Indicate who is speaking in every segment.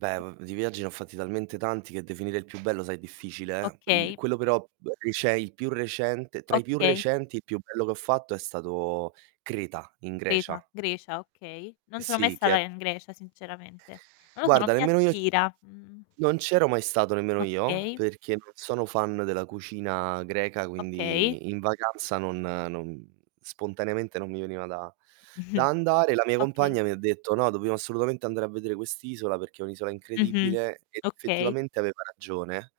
Speaker 1: Beh
Speaker 2: I
Speaker 1: v di viaggi ne ho fatti talmente tanti che definire il più bello sai è difficile, eh. Il
Speaker 2: Okay.
Speaker 1: quello però b cioè il più recente tra i più
Speaker 2: Okay.
Speaker 1: recenti il più bello che ho fatto è stato Creta in
Speaker 2: Creta,
Speaker 1: Grecia.
Speaker 2: Grecia, okay. Non sono mai
Speaker 1: Sì che
Speaker 2: stata
Speaker 1: è
Speaker 2: in Grecia sinceramente. Non lo so, non
Speaker 1: Guarda
Speaker 2: mi
Speaker 1: nemmeno io
Speaker 2: attira, mhmm.
Speaker 1: non c'ero mai stato nemmeno io
Speaker 2: Okay.
Speaker 1: perché non sono fan della cucina greca
Speaker 2: Okay.
Speaker 1: quindi in vacanza non non spontaneamente non mi veniva da da andare. La mia
Speaker 2: Okay.
Speaker 1: compagna mi ha detto: "No dobbiamo assolutamente andare a vedere quest'isola perché è un'isola
Speaker 2: Mh-mh.
Speaker 1: incredibile", e
Speaker 2: Okay.
Speaker 1: effettivamente aveva ragione.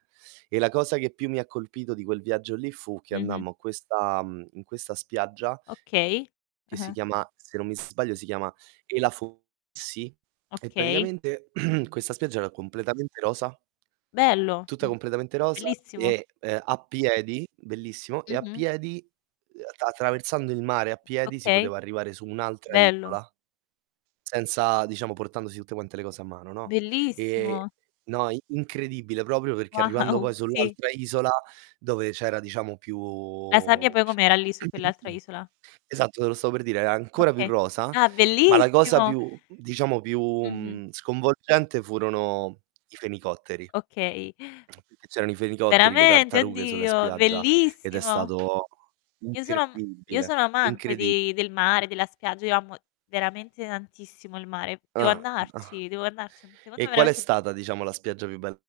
Speaker 1: E la cosa che più mi ha colpito di quel viaggio lì fu che
Speaker 2: Mh-mh.
Speaker 1: andammo a questa, mhmm, in questa spiaggia
Speaker 2: Okay.
Speaker 1: che si
Speaker 2: Ah-ah.
Speaker 1: chiama, se non mi sbaglio si chiama Elafonisi, e
Speaker 2: Okay.
Speaker 1: praticamente, questa spiaggia era completamente rosa.
Speaker 2: Bello
Speaker 1: Tutta
Speaker 2: mhmm
Speaker 1: completamente rosa
Speaker 2: bellissimo.
Speaker 1: e, ehm, a piedi, bellissimo, e a
Speaker 2: Mh-mh.
Speaker 1: piedi, ehm, attr attraversando il mare a piedi si
Speaker 2: Okay.
Speaker 1: poteva arrivare su un'altra
Speaker 2: Bello.
Speaker 1: isola senza diciamo portandosi tutte quante le cose a mano, no? Ehm, e
Speaker 2: Bellissimo!
Speaker 1: no i incredibile proprio perché arrivando
Speaker 2: Wow
Speaker 1: poi
Speaker 2: Sì.
Speaker 1: sull'altra isola dove c'era diciamo più
Speaker 2: La sabbia poi
Speaker 1: pi
Speaker 2: com'era lì su quell'altra isola?
Speaker 1: esatto, te lo stavo per dire, era ancora più
Speaker 2: Okay.
Speaker 1: rosa.
Speaker 2: Ah,
Speaker 1: Ma la cosa
Speaker 2: bellissimo!
Speaker 1: più diciamo più,
Speaker 2: Mh-mh.
Speaker 1: mhmm, sconvolgente furono i fenicotteri,
Speaker 2: Okay.
Speaker 1: che c'erano i fenicotteri, le
Speaker 2: Veramente?
Speaker 1: tartarughe sulla
Speaker 2: Oddio,
Speaker 1: spiaggia, ed è
Speaker 2: bellissimo!
Speaker 1: stato
Speaker 2: Io sono m io
Speaker 1: incredibile,
Speaker 2: sono amante
Speaker 1: incredibile.
Speaker 2: di del mare, della spiaggia, io amo veramente tantissimo il mare. Devo
Speaker 1: Ah, ah.
Speaker 2: andarci, devo andarci. Secondo
Speaker 1: E
Speaker 2: me
Speaker 1: qual è
Speaker 2: vermente b
Speaker 1: stata diciamo la spiaggia più bel